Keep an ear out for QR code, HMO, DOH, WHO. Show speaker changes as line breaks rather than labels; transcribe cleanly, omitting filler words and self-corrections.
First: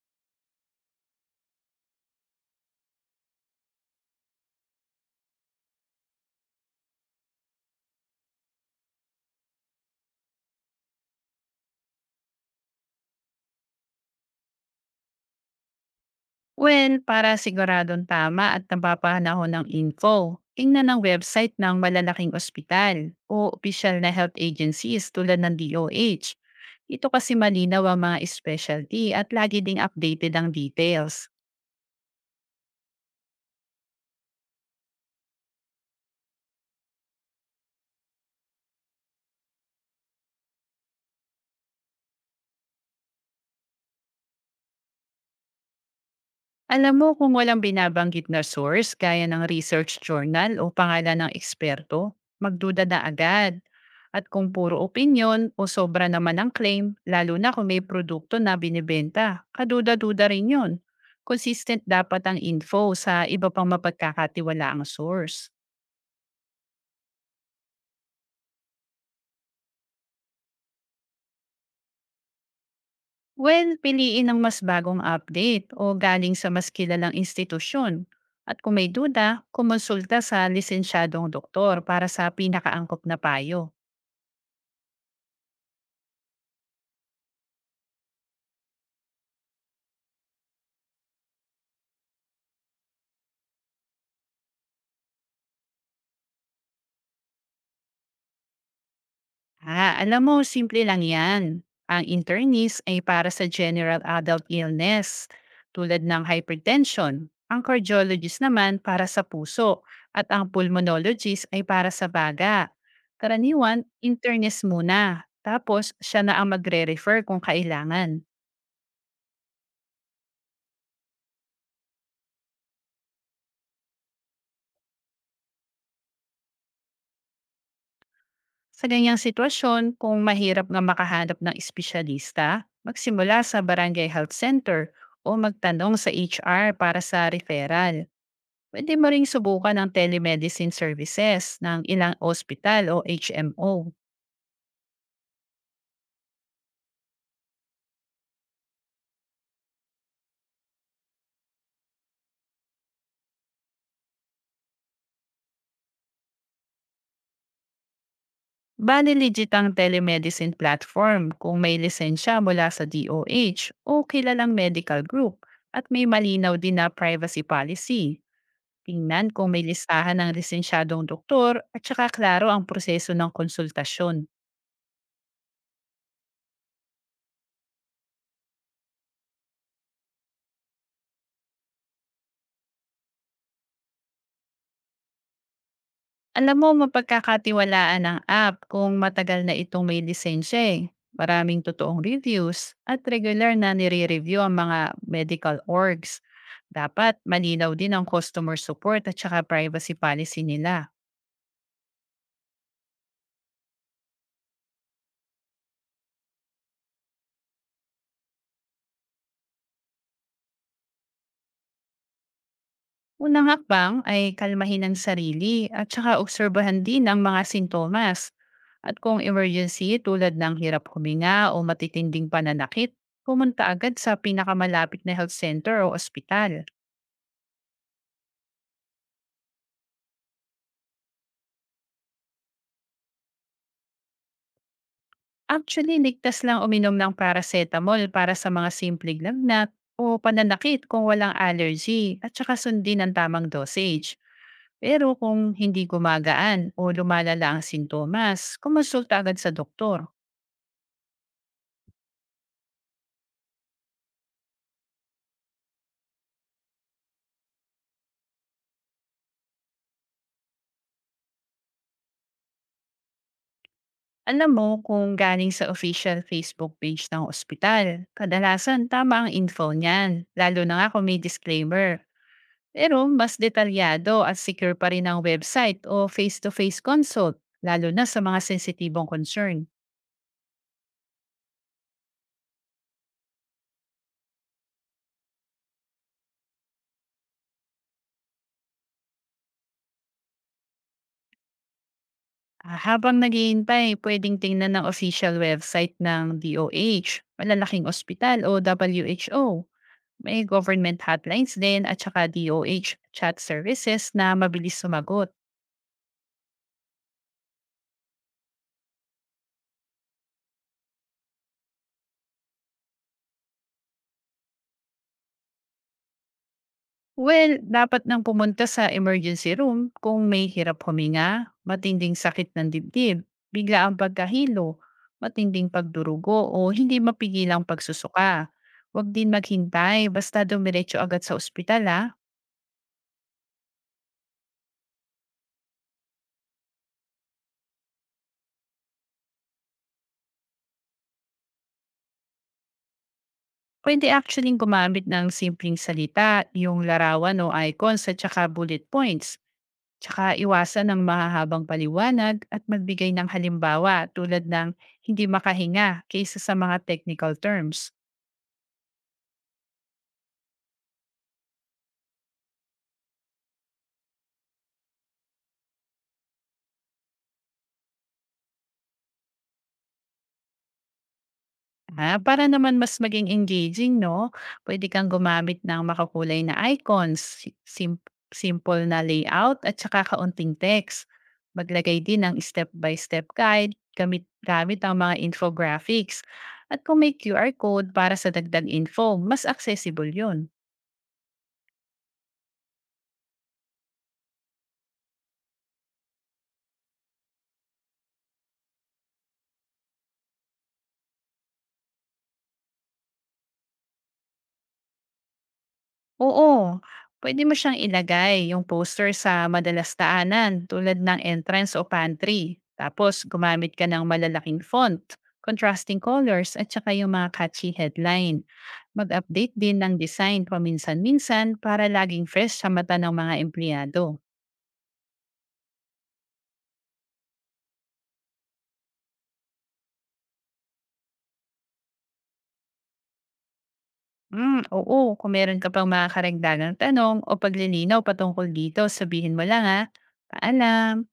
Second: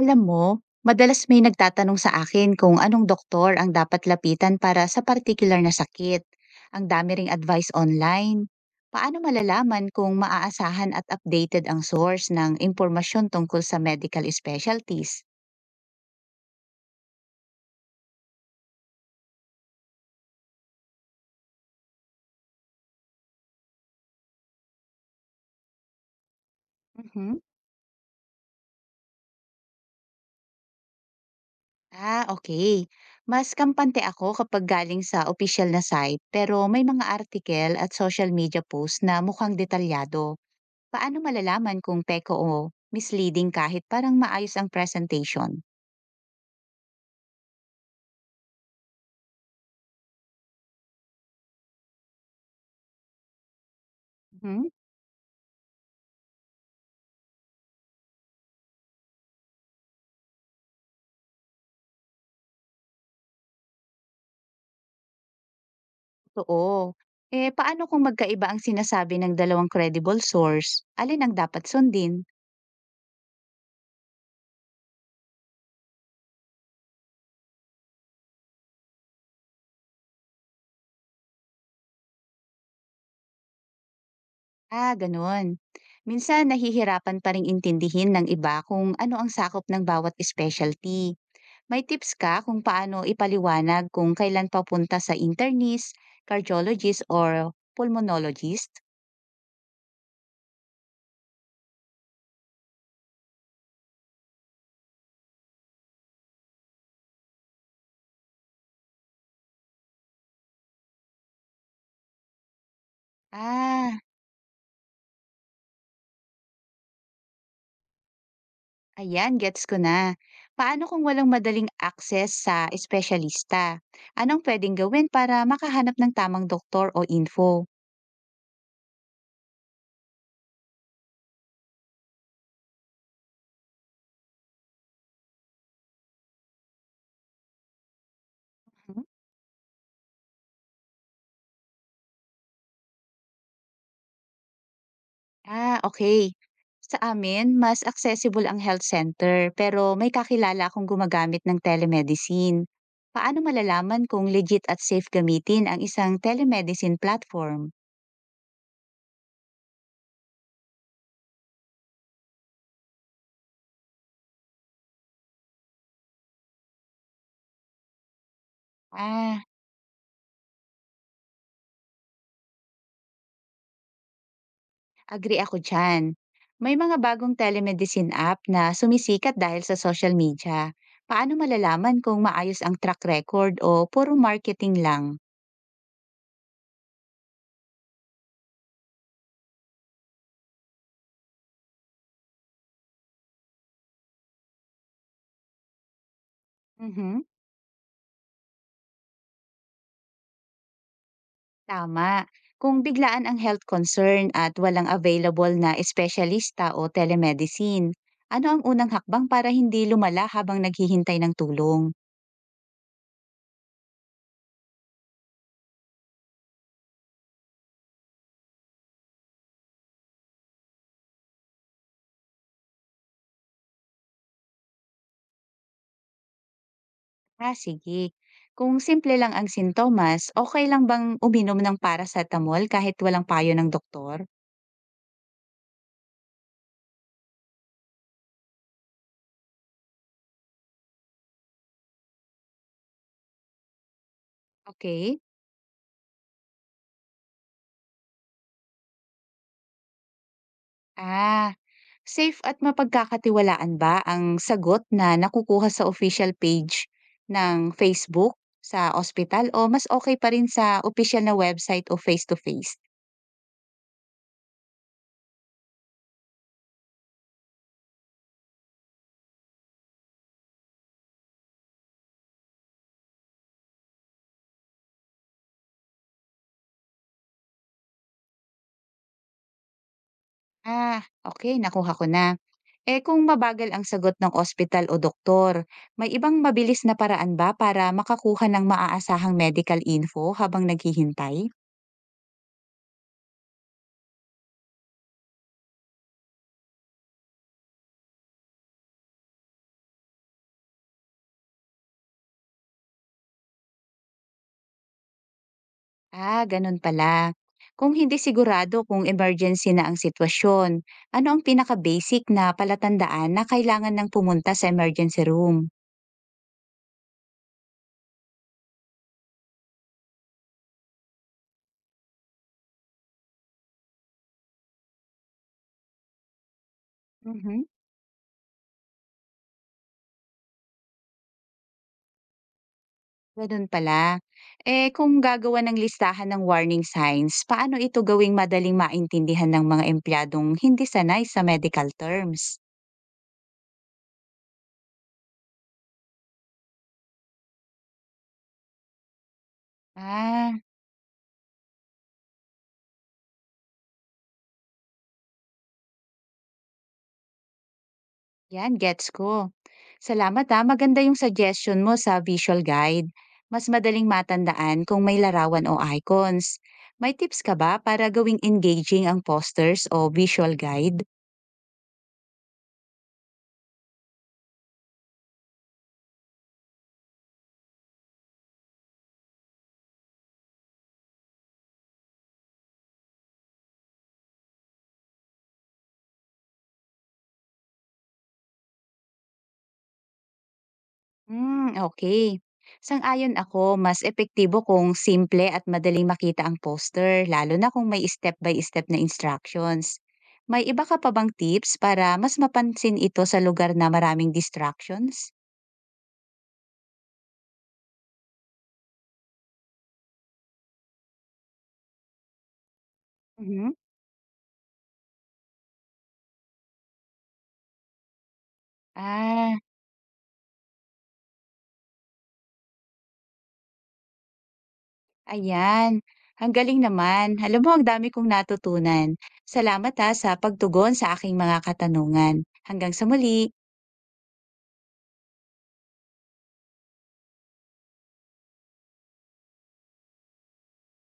Alam mo, madalas may nagtatanong sa akin kung anong doktor ang dapat lapitan para sa particular na sakit. Ang dami ring advice online. Paano malalaman kung maaasahan at updated ang source ng impormasyon tungkol sa medical specialties?
Well, para siguradong tama at napapanahon ng info, tingnan ang website ng malalaking ospital o opisyal na health agencies tulad ng DOH. Ito kasi
Mhm.
malinaw ang mga specialty at lagi ding updated ang details.
Okay. Mas kampante ako kapag galing sa official na site pero may mga article at social media posts na mukhang detalyado. Paano malalaman kung peko o misleading kahit parang maayos ang presentation?
Alam mo, kung walang binabanggit na source gaya ng research journal o pangalan ng eksperto, magduda na agad. At kung
Mhm,
puro opinion o sobra naman ang claim, lalo na kung may produkto na binibenta, kaduda-duda rin yon. Consistent dapat ang info sa iba pang mapagkakatiwala ang source.
Totoo. Eh, paano kung magkaiba ang sinasabi ng dalawang credible source? Alin ang dapat sundin?
Well, piliin ang mas bagong update o galing sa mas kilalang institusyon. At kung may duda, kumonsulta sa lisensyadong doktor para sa pinakaangkop na payo.
Ah, ganun. Minsan, nahihirapan pa rin intindihin ng iba kung ano ang sakop ng bawat specialty. May tips ka kung paano ipaliwanag kung kailan papunta sa internist, cardiologist, or pulmonologist?
Ah, alam mo, simple lang yan. Ang internis ay para sa general adult illness tulad ng hypertension. Ang cardiologist naman para sa puso at ang pulmonologist ay para sa baga. Karaniwan,
Ah,
internis muna. Tapos, siya na ang magre-refer kung kailangan.
Ayan, gets ko na. Paano kung walang madaling access sa espesyalista? Anong pwedeng gawin para makahanap ng tamang doktor o info?
Sa ganyang sitwasyon, kung mahirap nga makahanap ng espesyalista, magsimula sa barangay health center o magtanong sa HR para sa referral. Puwede
Mhm.
mo ring subukan ang telemedicine services ng ilang ospital o HMO.
Okay. Sa amin, mas accessible ang health center pero may kakilala akong gumagamit ng telemedicine. Paano malalaman kung legit at safe gamitin ang isang telemedicine platform?
Bale legit ang telemedicine platform kung may lisensya mula sa DOH o H o kilalang medical group at may malinaw din na privacy policy. Tingnan
Ah,
kung may listahan ng lisensyadong doktor at saka klaro ang proseso ng konsultasyon.
Agree ako dyan. May mga bagong telemedicine app na sumisikat dahil sa social media. Paano malalaman kung maayos ang track record o puro marketing lang?
Alam mo, mapagkakatiwalaan ang app kung matagal na itong may lisensya, eh. Maraming totoong reviews at regular na nire-review ang mga medical orgs. Dapat
Mhm,
malinaw din ang customer support at saka privacy policy nila.
Tama. Kung biglaan ang health concern at walang available na espesyalista o telemedicine, ano ang unang hakbang para hindi lumala habang naghihintay ng tulong?
Unang hakbang ay kalmahin ang sarili at saka obserbahan din ang mga sintomas. At kung emergency tulad ng hirap huminga o matitinding pananakit, pumunta agad sa pinakamalapit na health center o ospital.
Ah, sige. Kung simple lang ang sintomas, okay lang bang uminom ng paracetamol kahit walang payo ng doktor?
Actually, ligtas lang uminom ng paracetamol para sa mga simpleng lagnat o pananakit kung walang allergy at saka sundin ang tamang dosage. Pero
Okay?
kung hindi gumagaan o lumalala ang sintomas, kumonsulta agad sa doktor.
Ah, Safe at mapagkakatiwalaan ba ang sagot na nakukuha sa official page ng Facebook, sa ospital o mas okay pa rin sa official na website o face-to-face?
Alam mo, kung galing sa official Facebook page ng ospital, kadalasan tama ang info niyan, lalo na nga kung may disclaimer. Pero mas detalyado at secure pa rin ang website o face-to-face consult, lalo na sa mga sensitibong concern.
Ah, okay, nakuha ko na. Eh, kung mabagal ang sagot ng ospital o doktor, may ibang mabilis na paraan ba para makakuha ng maaasahang medical info habang naghihintay?
Habang naghihintay, pwedeng tingnan ng official website ng DOH, malalaking ospital o WHO. May government hotlines din at saka DOH chat services na mabilis sumagot.
Ah, ganun pala. Kung hindi sigurado kung emergency na ang sitwasyon, ano ang pinaka-basic na palatandaan na kailangan ng pumunta sa emergency room?
Well, dapat nang pumunta sa emergency room kung may hirap huminga, matinding sakit ng dibdib, bigla ang pagkahilo, matinding pagdurugo o hindi mapigilang
Mhm.
pagsusuka. Huwag din maghintay, basta dumiretso agad sa ospital ha.
Ganun pala. Eh, kung gagawa ng listahan ng warning signs, paano ito gawing madaling maintindihan ng mga empleyadong hindi sanay sa medical terms?
Pwede actually gumamit ng simpleng salita, yung larawan o icons at saka bullet points. Tsaka
Ah,
iwasan ng mahahabang paliwanag at magbigay ng halimbawa tulad ng hindi makahinga kaysa sa mga technical terms.
Yan, gets ko. Salamat ha, maganda yung suggestion mo sa visual guide. Mas madaling matandaan kung may larawan o icons. May tips ka ba para gawing engaging ang posters o visual guide?
Ah, para naman mas maging engaging 'no, puwede kang gumamit ng makakulay na icons, si sim simple na layout at saka kaunting text. Maglagay din ng step by step guide gamit gamit ang mga infographics at kung may QR code para sa dagdag info, mas accessible yun.
Hmm, okay. Sang-ayon ako, mas epektibo kung simple at madaling makita ang poster, lalo na kung may step-by-step na instructions. May iba ka pa bang tips para mas mapansin ito sa lugar na maraming distractions?
Oo, puwede mo siyang ilagay yung poster sa madalas daanan tulad ng entrance o pantry. Tapos
Mhm.
gumamit ka ng malalaking font, contrasting colors at saka yung mga catchy headline. Mag-update
Ah,
din ng design paminsan-minsan para laging fresh sa mata ng mga empleyado.
Ayan, ang galing naman. Alam mo, ang dami kong natutunan. Salamat ha sa pagtugon sa aking mga katanungan. Hanggang sa muli.
Mm, oo, kung meron ka pang mga karagdagang tanong o paglilinaw patungkol dito, sabihin mo lang ha. Paalam!